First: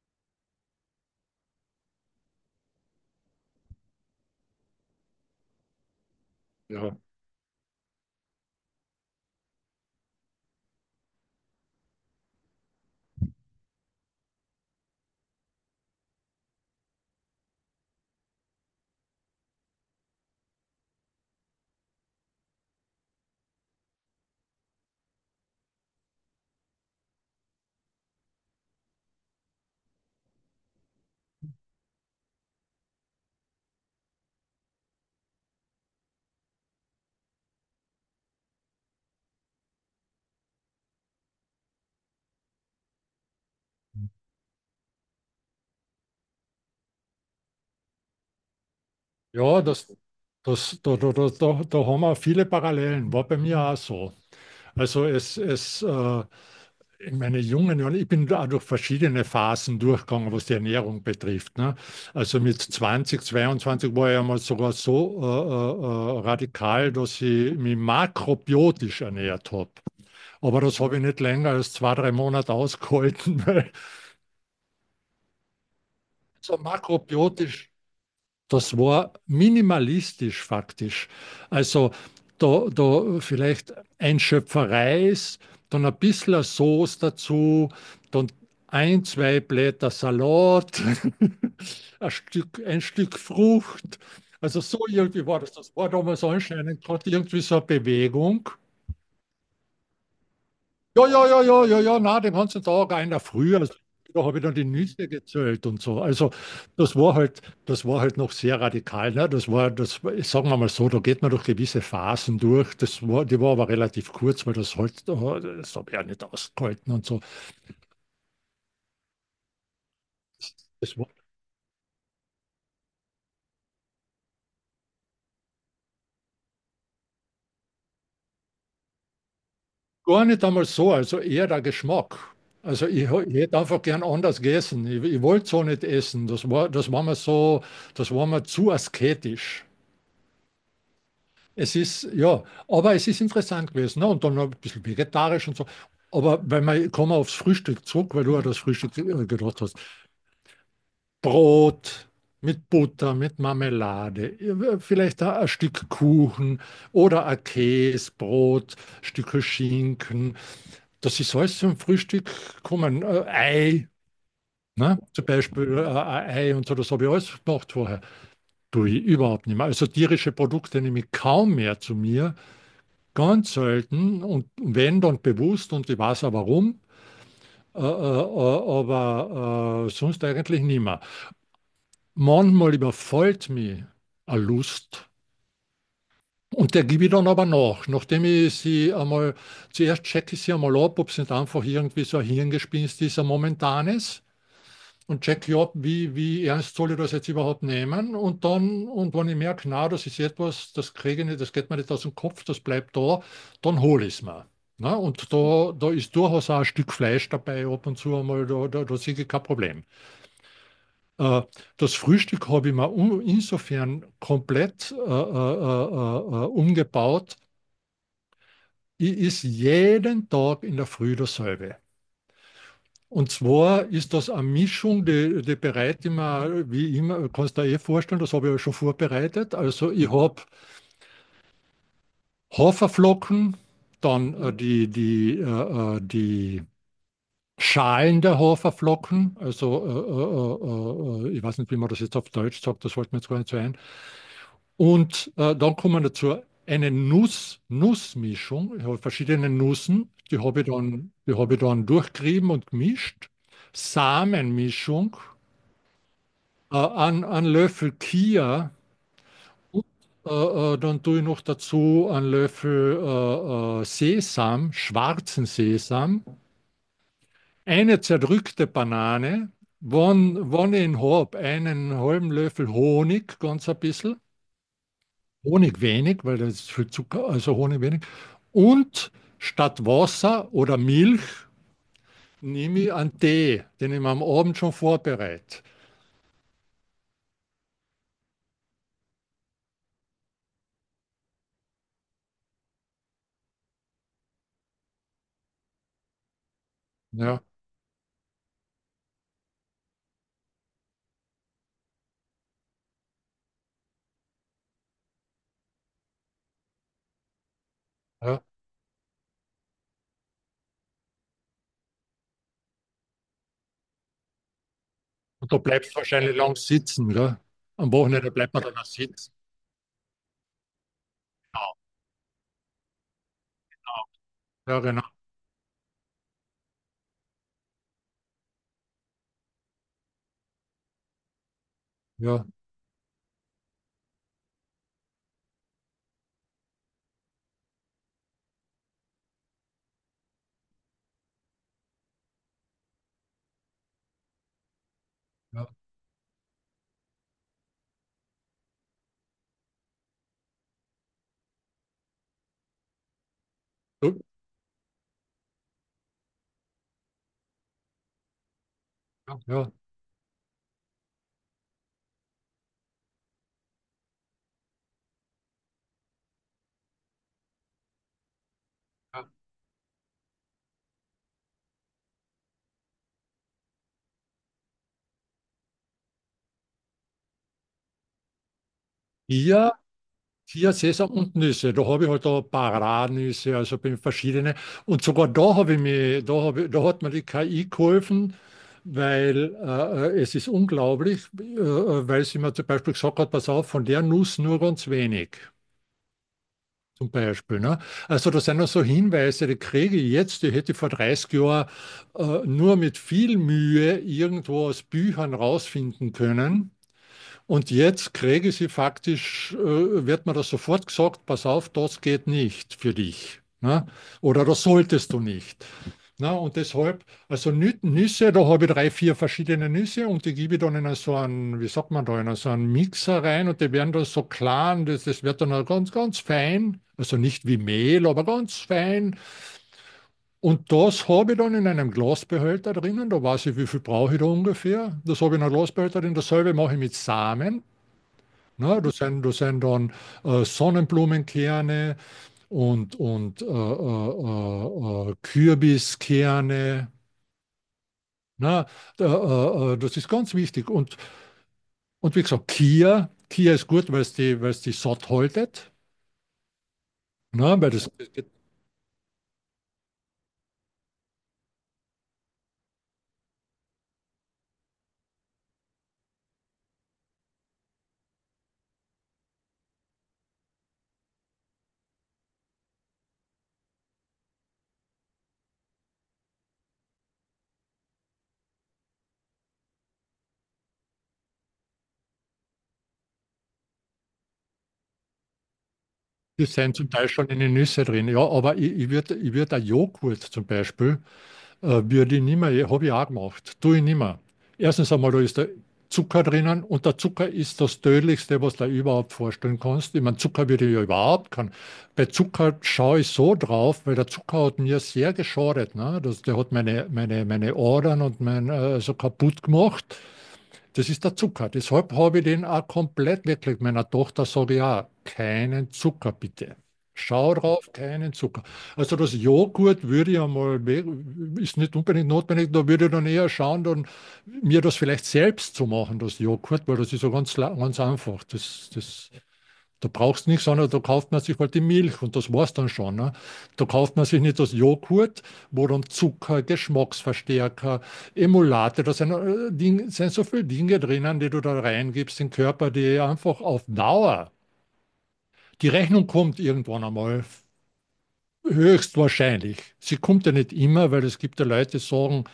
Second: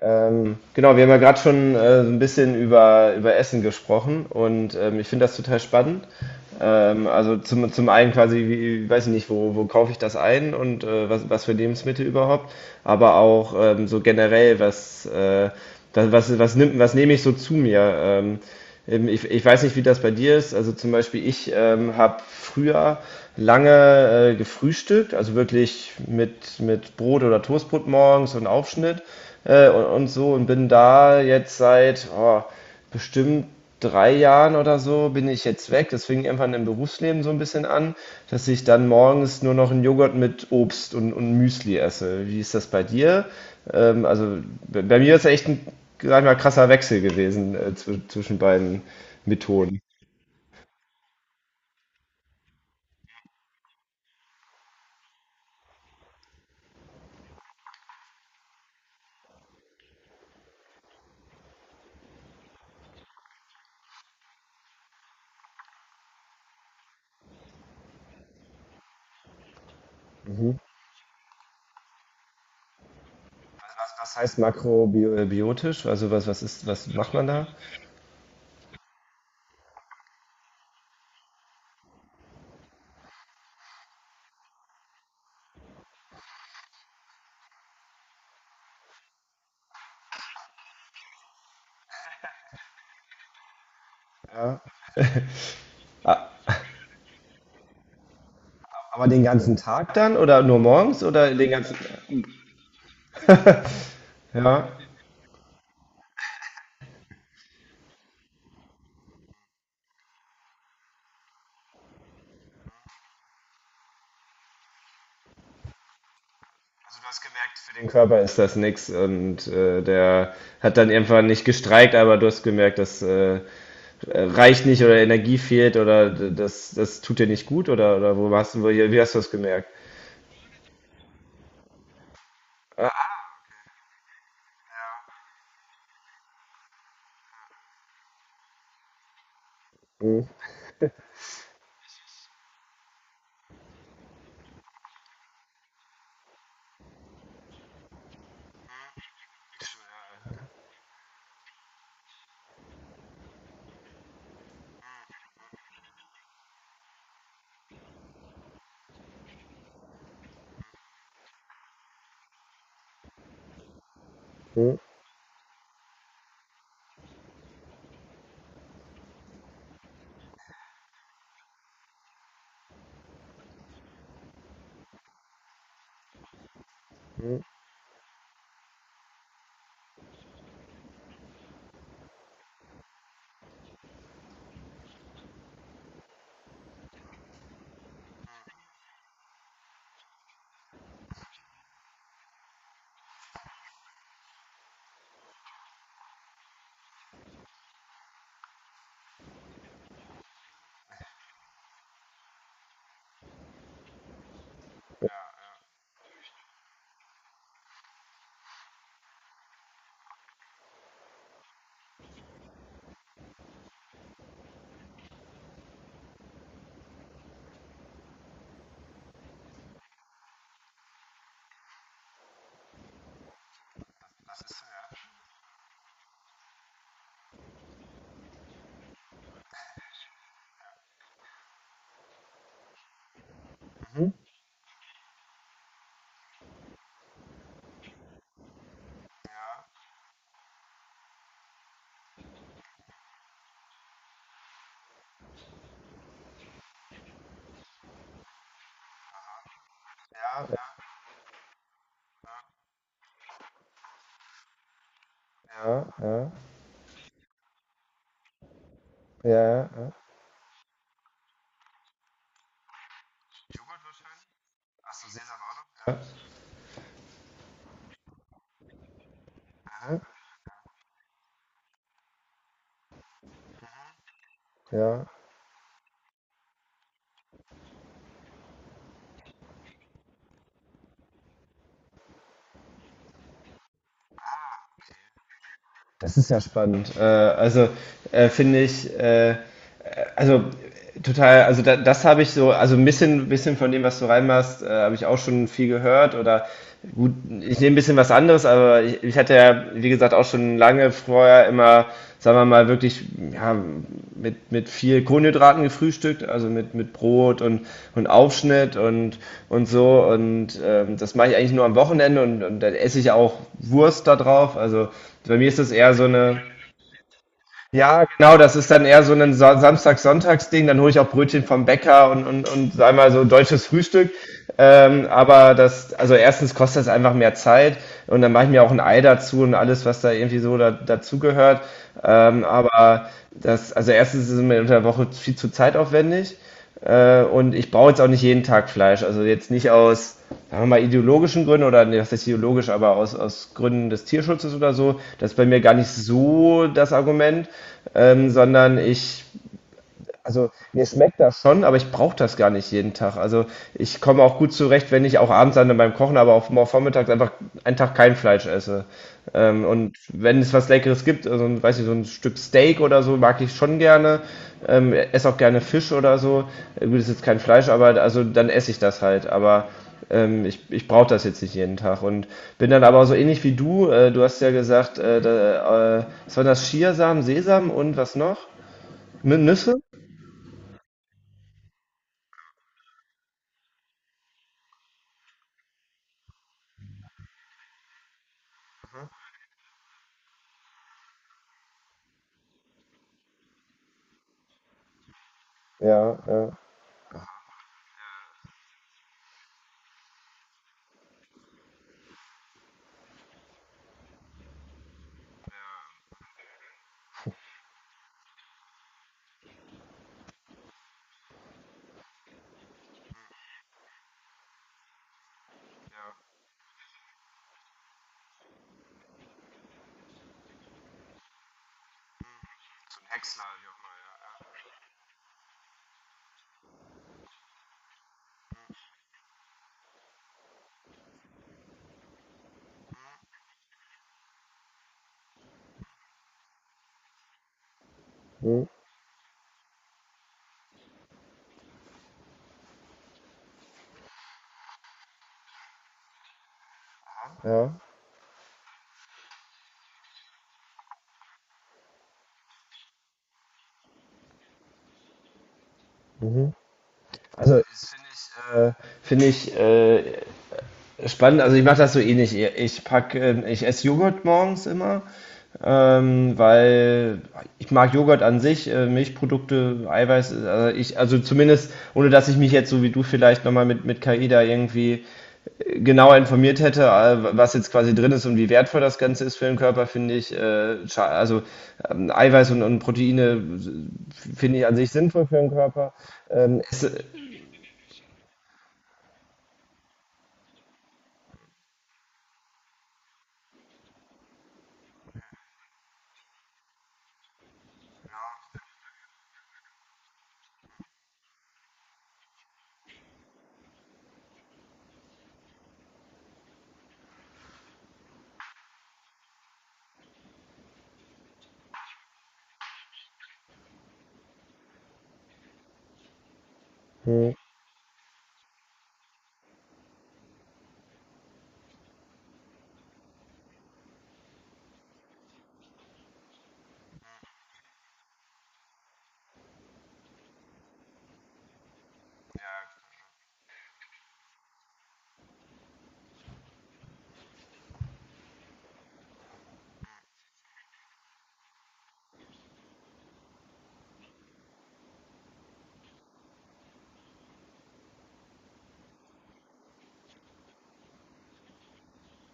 Genau, Wir haben ja gerade schon so ein bisschen über Essen gesprochen und ich finde das total spannend. Ja, Also zum einen quasi, wie, weiß ich nicht, wo kaufe ich das ein und was für Lebensmittel überhaupt, aber auch so generell, das, was, was, nimmt, was nehme ich so zu mir? Ich weiß nicht, wie das bei dir ist. Also zum Beispiel, ich habe früher lange gefrühstückt, also wirklich mit Brot oder Toastbrot morgens und Aufschnitt und so und bin da jetzt seit bestimmt 3 Jahren oder so bin ich jetzt weg. Das fing irgendwann im Berufsleben so ein bisschen an, dass ich dann morgens nur noch einen Joghurt mit Obst und Müsli esse. Wie ist das bei dir? Also bei mir ist echt ein, sag ich mal, krasser Wechsel gewesen zwischen beiden ja, Methoden. das, da haben wir viele Parallelen. War bei mir auch so. Also es In meinen jungen Jahren, ich bin da auch durch verschiedene Phasen durchgegangen, was die Ernährung betrifft. Ne? Also mit 20, 22 war ich einmal sogar so radikal, dass ich mich makrobiotisch ernährt habe. Mhm. Aber das habe ich nicht länger als zwei, drei Monate ausgehalten, weil Was heißt makrobiotisch? Also was so ist, was macht man da? makrobiotisch. Das war minimalistisch faktisch. Also da vielleicht ein Schöpfer Reis, dann ein bisschen Sauce dazu, dann ein, zwei Blätter Salat, ein Stück Frucht. Ja. Also so irgendwie war das. Das war damals A- anscheinend gerade irgendwie so eine Bewegung. Aber den ganzen Tag dann oder nur morgens ja, ja, oder ja, den ja, ganzen? ja, ja, na, den ganzen Tag, einer früher, also, da habe ich dann die Ja. Nüsse gezählt und so. Also das war halt noch sehr radikal. Ne? Sagen wir mal so, da geht man durch gewisse Phasen durch. Die war aber relativ kurz, weil das halt, oh, das habe ich ja nicht ausgehalten Also und du so. hast gemerkt, für den Körper ist das nix und der hat dann Das war irgendwann nicht gestreikt, aber du hast gemerkt, das reicht nicht oder Energie fehlt oder das tut dir nicht gut oder wo hast du, wie hast du das gemerkt? gar nicht einmal so, also eher der Geschmack. Also ich hätte einfach gern anders gegessen. Ich wollte so nicht essen. Das war mir so, das war mir zu asketisch. Mhm. Es ist, ja, aber es ist interessant gewesen. Ne? Und dann noch ein bisschen vegetarisch und so. Aber wenn man, kommen wir aufs Frühstück zurück, weil du ja das Frühstück gedacht hast. Brot mit Butter, mit Marmelade, vielleicht ein Stück Kuchen oder ein Käsebrot, Stücke Schinken. Das ist alles zum Frühstück kommen. Ei, Mhm. ne? Zum Beispiel ein Ei und so, das habe ich alles gemacht vorher. Tue ich überhaupt nicht mehr. Also tierische Produkte nehme ich kaum mehr zu mir. Ganz selten und wenn dann bewusst und ich weiß auch warum, aber sonst eigentlich nimmer. Manchmal überfällt mich eine Lust und der gebe ich dann aber nach, nachdem ich sie einmal, zuerst checke ich sie einmal ab, ob es nicht einfach irgendwie so ein Hirngespinst ist, ein momentanes. Und checke ab, wie, wie ernst soll ich das jetzt überhaupt nehmen. Und dann, und wenn ich merke, na, das ist etwas, das kriege ich nicht, das geht mir nicht aus dem Kopf, das bleibt da, dann hole ich es mir. Na, und da ist durchaus auch ein Stück Fleisch dabei, ab und zu einmal, da sehe ich kein Problem. Äh, Das Frühstück habe ich mir um, insofern komplett umgebaut. Ich ist jeden Tag in der Früh dasselbe. Und zwar ist das eine Mischung, die bereite ich mir, wie immer, kannst du dir eh vorstellen, das habe ich ja schon vorbereitet. Also ich habe Haferflocken, Mhm. dann die Schalen der Haferflocken, also ich weiß nicht, wie man das jetzt auf Deutsch sagt, das fällt mir jetzt gar nicht so ein. Und dann kommen dazu eine Nuss, Nussmischung, ich habe verschiedene Nüssen, Ja, die habe ich dann durchgerieben und gemischt. Samenmischung, ja, ja, ein Löffel Chia, ja, äh, dann tue ich noch dazu einen Löffel Sesam, schwarzen ja, Sesam, eine zerdrückte Banane, wann ich ihn habe, einen halben Löffel Honig, ganz ein bisschen, ja. Honig wenig, weil das ist viel Zucker, also Honig wenig, und statt Wasser oder Milch nehme ich einen Tee, den ich mir am Abend schon vorbereite. Das ist ja spannend. Also finde ich, also total, also da, das habe ich so, also bisschen von dem, was du reinmachst, habe ich auch schon viel gehört oder gut, Ja, ich nehme ein bisschen was anderes, aber ich hatte ja, wie gesagt, auch schon lange vorher immer, sagen wir mal, wirklich ja, mit viel Kohlenhydraten gefrühstückt, also mit Brot und ja. Aufschnitt und so und das mache ich eigentlich nur am Wochenende und dann esse ich auch Wurst da drauf, also bei mir Und ist da das bleibst eher du so wahrscheinlich eine lang sitzen, oder? Am ja, Wochenende genau, das bleibt man ist dann dann auch eher so sitzen. ein Samstag-Sonntags-Ding. Dann hole ich auch Brötchen vom Bäcker und sag mal so deutsches Frühstück. Ja, genau. Aber das, also erstens kostet das einfach mehr Zeit und dann mache ich mir auch ein Ei dazu und alles, was da irgendwie so da, dazugehört. Ja, Aber das, also erstens ist es mir unter der Woche viel zu zeitaufwendig. Und ich brauche jetzt auch nicht jeden Tag Fleisch. Also jetzt nicht aus, sagen wir mal, ideologischen Gründen oder nee, was ist ideologisch, aber aus Gründen des Tierschutzes oder so. Das ist bei mir ja. gar nicht so das Argument, sondern ich also mir schmeckt das schon, aber ich brauche das gar nicht jeden Tag. Also ich komme Du. auch gut zurecht, wenn ich auch abends dann beim Kochen, aber auch mal vormittags einfach einen Tag kein Fleisch esse. Ja, ja. Und wenn es was Leckeres gibt, also, weiß ich, so ein Stück Steak oder so, mag ich schon gerne. Esse auch gerne Fisch oder so. Gut, ist jetzt kein Fleisch, aber also dann esse ich das halt. Ja. Aber ich brauche das jetzt nicht jeden Tag. Und bin dann aber so ähnlich wie du. Du hast ja gesagt, was waren das? Chiasamen, Sesam und was noch? Hier, Nüsse? hier Sesam und Nüsse. Da habe ich halt da Paranüsse, also bin verschiedene. Und sogar da habe ich mir, da habe, ich- da hat mir die KI geholfen, weil es ist unglaublich, weil sie mir zum Beispiel gesagt hat, pass auf, von der Nuss nur ganz wenig. Ja, ja. Zum Beispiel. Ne? Also das sind auch so Hinweise, die kriege ich jetzt, die hätte ich vor 30 Jahren nur mit viel Mühe irgendwo aus Büchern rausfinden können. Und jetzt kriege sie faktisch, wird mir das sofort gesagt, pass auf, das geht nicht für dich. Ne? Oder das solltest du nicht. Na, und deshalb, also Nüsse, da habe ich drei, vier verschiedene Nüsse und die gebe ich dann in so einen, wie sagt man da, in so einen So ein Mixer Häcksler, rein und wie die auch werden dann so klar und das wird dann auch ganz fein. Also nicht wie Mehl, aber ganz fein. Und das habe ich dann in einem Glasbehälter drinnen, da weiß ich, wie viel brauche ich da ungefähr. Das habe ich in einem Glasbehälter drin, dasselbe mache ich mit Samen. immer. Hm, Ne? Das sind dann Sonnenblumenkerne und Kürbiskerne. ja. Ne? Das ist ganz wichtig. Und wie gesagt, Kia, Kia ist gut, weil es die satt haltet. Also, Ne? Das finde ich spannend. Also, ich mache das so ähnlich. Ich pack, ich esse Joghurt morgens immer, weil ich mag Joghurt an sich, Milchprodukte, Eiweiß. Also, ich, also zumindest, ohne dass ich mich jetzt so wie du vielleicht nochmal mit KI da irgendwie genauer informiert hätte, was jetzt quasi drin ist und wie wertvoll das Ganze ist für den Körper, finde ich, also Eiweiß und Proteine finde ich an sich sinnvoll für den Körper. Das Ähm, sind es, zum Teil schon in den Nüsse drin. Ja, aber ich würd ein Joghurt zum Beispiel würde ich nicht mehr, habe ich auch gemacht, tue ich nicht mehr. Erstens einmal, da ist der Zucker drinnen und der Zucker ist das Tödlichste, was du dir überhaupt vorstellen kannst. Ich meine, Zucker würde ich ja überhaupt kann. Bei Zucker schaue ich so drauf, weil der Zucker hat mir sehr geschadet. Ne? Das, der hat meine, meine Adern und mein, so kaputt gemacht. Das ist der Zucker. Deshalb habe ich den auch komplett wirklich meiner Tochter sage ich auch, keinen Zucker bitte. hm, Schau drauf, keinen Zucker. Also das Joghurt würde ich einmal, ist nicht unbedingt notwendig, da würde ich dann eher schauen, dann mir das vielleicht selbst zu machen, das Joghurt, weil das ist so ganz ganz einfach. Das da brauchst du nichts, sondern da kauft man sich halt die Milch und das war's dann schon. Ne? Da kauft man sich nicht das Joghurt, wo dann Zucker, Geschmacksverstärker, Emulate, da sind, Ding, sind so viele Dinge drinnen, die du da reingibst in den Körper, die einfach auf Dauer, die Rechnung kommt irgendwann einmal, höchstwahrscheinlich. Sie kommt ja nicht immer, weil es gibt ja Leute, die sagen,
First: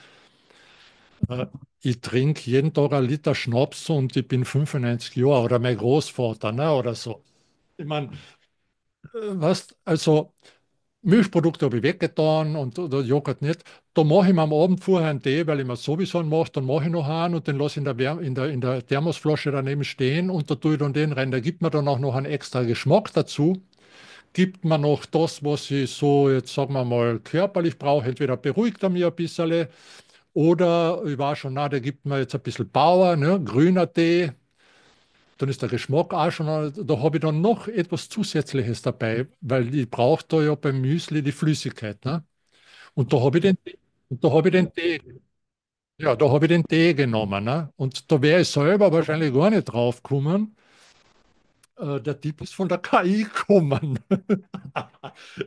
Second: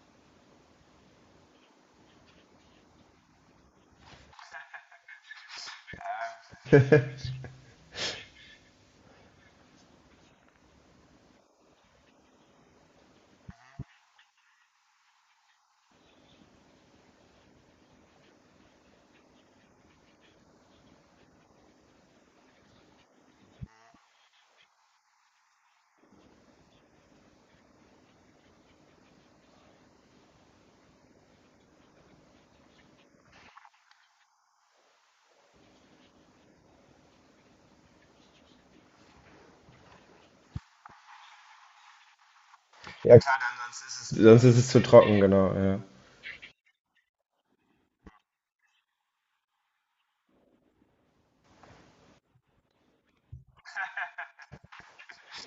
äh, ich trinke jeden Tag einen Liter Schnaps und ich bin 95 Jahre oder mein Großvater ne, oder so. Ich meine, was, also Milchprodukte habe ich weggetan und oder Joghurt nicht. Da mache ich mir am Abend vorher einen Tee, weil ich mir sowieso einen mache. Dann mache ich noch einen und den lasse ich in der, Wärm- in der Thermosflasche daneben stehen und da tue ich dann den rein. Da gibt mir dann auch noch einen extra Geschmack dazu. Gibt mir noch das, was ich so jetzt, sagen wir mal, körperlich brauche. Entweder beruhigt er mich ein bisschen oder ich war schon, na, der gibt mir jetzt ein bisschen Bauer, ne? Grüner Tee. Dann ist der Geschmack auch schon, da habe ich dann noch etwas Zusätzliches dabei, weil ich brauche da ja beim Müsli die Flüssigkeit. Ne? Und ja da klar, habe ich den, das ist es, und da sonst habe ich ist es den zu Tee, trocken, genau. Ja. ja, da habe ich den Tee genommen. Ne? Und da wäre ich selber wahrscheinlich gar nicht drauf gekommen. Der Tipp ist von der KI gekommen.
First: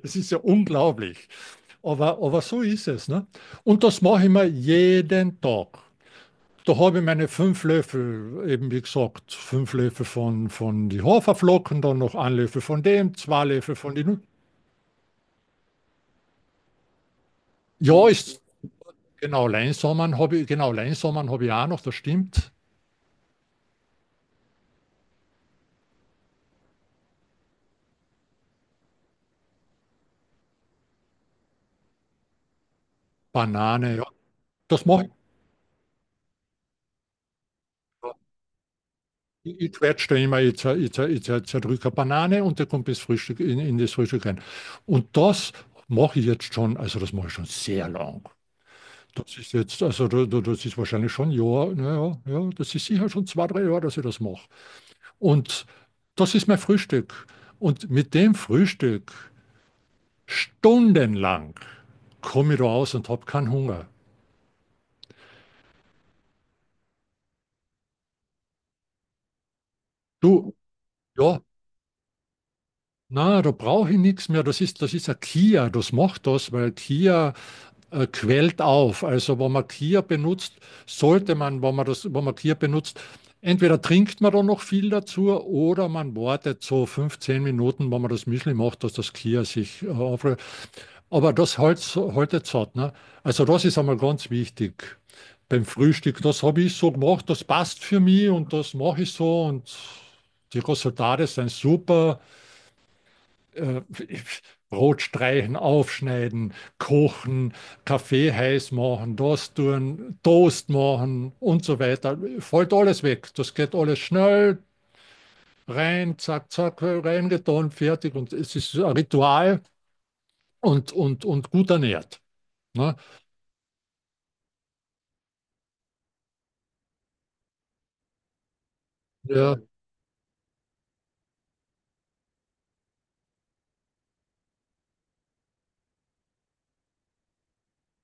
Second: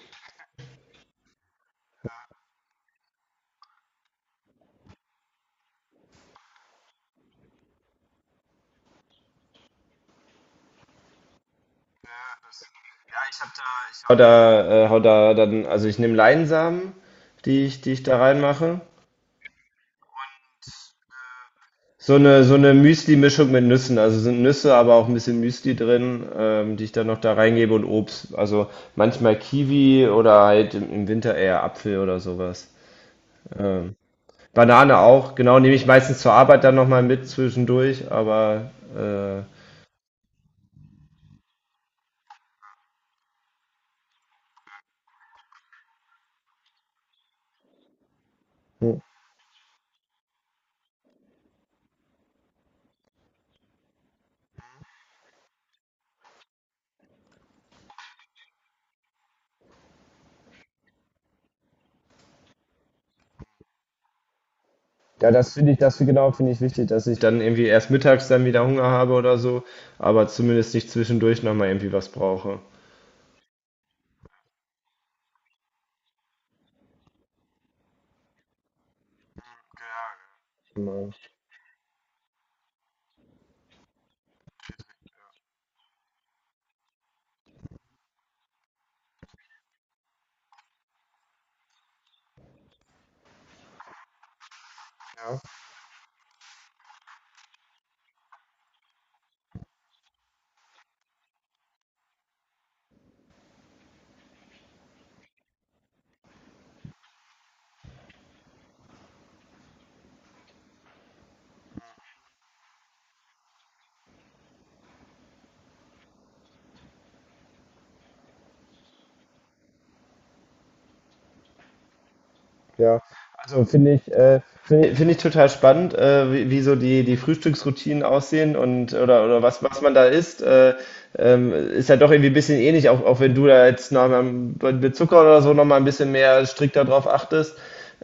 Es ist ja unglaublich. Aber so ist es. Ne? Und das mache ich mir jeden Tag. Da habe ich meine fünf Löffel, eben wie gesagt, fünf Löffel von die Haferflocken, dann noch ein Löffel von dem, zwei Löffel von den. Hau da dann, also ich nehme Leinsamen, die ich Ja, da ist reinmache. genau Leinsamen habe ich, genau Leinsamen habe ich auch noch, das stimmt. So eine Müsli-Mischung mit Nüssen. Also, sind Nüsse, aber auch ein bisschen Müsli drin, die ich dann noch da reingebe und Obst. Also, manchmal Kiwi oder halt im Winter eher Apfel oder sowas. Ähm, Banane, ja. Das Banane mache auch, genau, nehme ich meistens zur Arbeit dann noch mal mit zwischendurch, aber, äh, Ich quetsche da immer, jetzt zer, ich zerdrücke eine Banane und der kommt bis Frühstück in das Frühstück rein. Und das mache ich jetzt schon, also das mache ich schon sehr lang. hm, Das ist jetzt, also das ist wahrscheinlich schon ein Jahr, naja, ja, ja, das ist sicher schon zwei, drei Jahre, dass ich das mache. Und das ist mein Frühstück. Und mit dem Frühstück stundenlang komme ich da aus und habe keinen Hunger. ja, das finde ich genau, finde ich wichtig, dass ich dann irgendwie erst mittags dann wieder Hunger habe oder so, aber Du, zumindest nicht ja, zwischendurch noch mal irgendwie was brauche. na, da brauche ich nichts mehr. Das ist ein Kia, das macht das, weil Kia quält auf. Also, wenn man Kia benutzt, Genau. sollte man, wenn man Kia benutzt, entweder trinkt man da noch viel dazu oder man wartet so fünf, zehn Minuten, wenn man das Müsli macht, dass das Kia sich aufrührt. Aber das halt, haltet satt, ne? Also, das ist einmal ganz wichtig beim Frühstück. Das habe ich so gemacht, das passt für mich und das mache ich so und die Resultate sind super. äh, Brot streichen, aufschneiden, kochen, Kaffee heiß machen, das tun, Toast machen und so weiter. Fällt alles weg. Das geht alles schnell, rein, zack, zack, reingetan, fertig. Und es ist ein Ritual und, und gut ernährt. Ne? Ja, also finde ich, finde ich, finde ich total spannend, wie so die Frühstücksroutinen aussehen und oder Ja, was man da isst. Ist ja doch irgendwie ein bisschen ähnlich, auch wenn du da jetzt noch mal mit Zucker oder so nochmal ein bisschen mehr strikter drauf achtest,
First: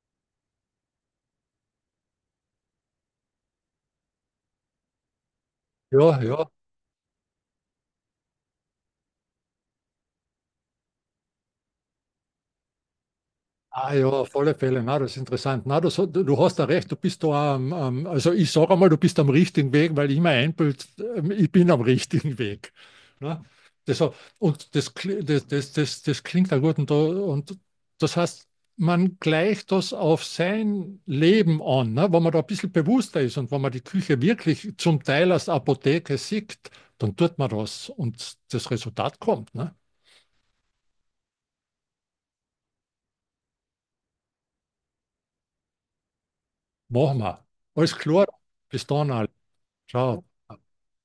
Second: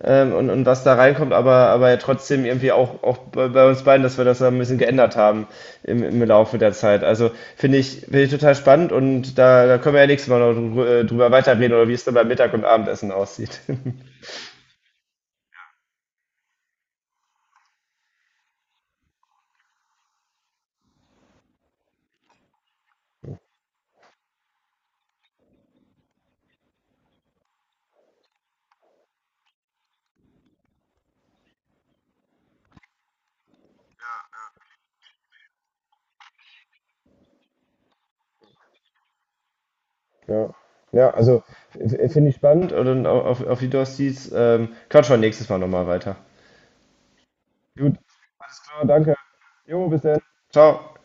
und was da reinkommt, aber ja trotzdem irgendwie auch bei uns beiden, dass wir das da ein bisschen geändert haben ja, im ja, Laufe der Zeit. Also finde ich total spannend und da können wir ja nächstes Mal noch drüber weiterreden oder wie es dann beim Mittag- und Abendessen aussieht. Ah ja, auf alle Fälle. Na, das ist interessant. Na, das, du hast da recht, du bist da am, am also ich sage einmal, du bist am richtigen Weg, weil ich mir einbild, ich bin am richtigen Weg. Na? Das, und das, kli- das, das, das, das klingt da gut. Und das heißt, man gleicht das auf sein Leben an, ne? Wenn man da ein bisschen bewusster ist und wenn man die Küche wirklich zum Teil als Apotheke sieht, dann tut man das und das Resultat kommt. Ne? Ja, ja, also finde ich spannend und auf die Dostis quatschen wir nächstes Mal nochmal weiter. Machen wir. Gut, Alles klar. alles klar, Bis dann, danke. alle. Jo, bis dann. Ciao. Ciao.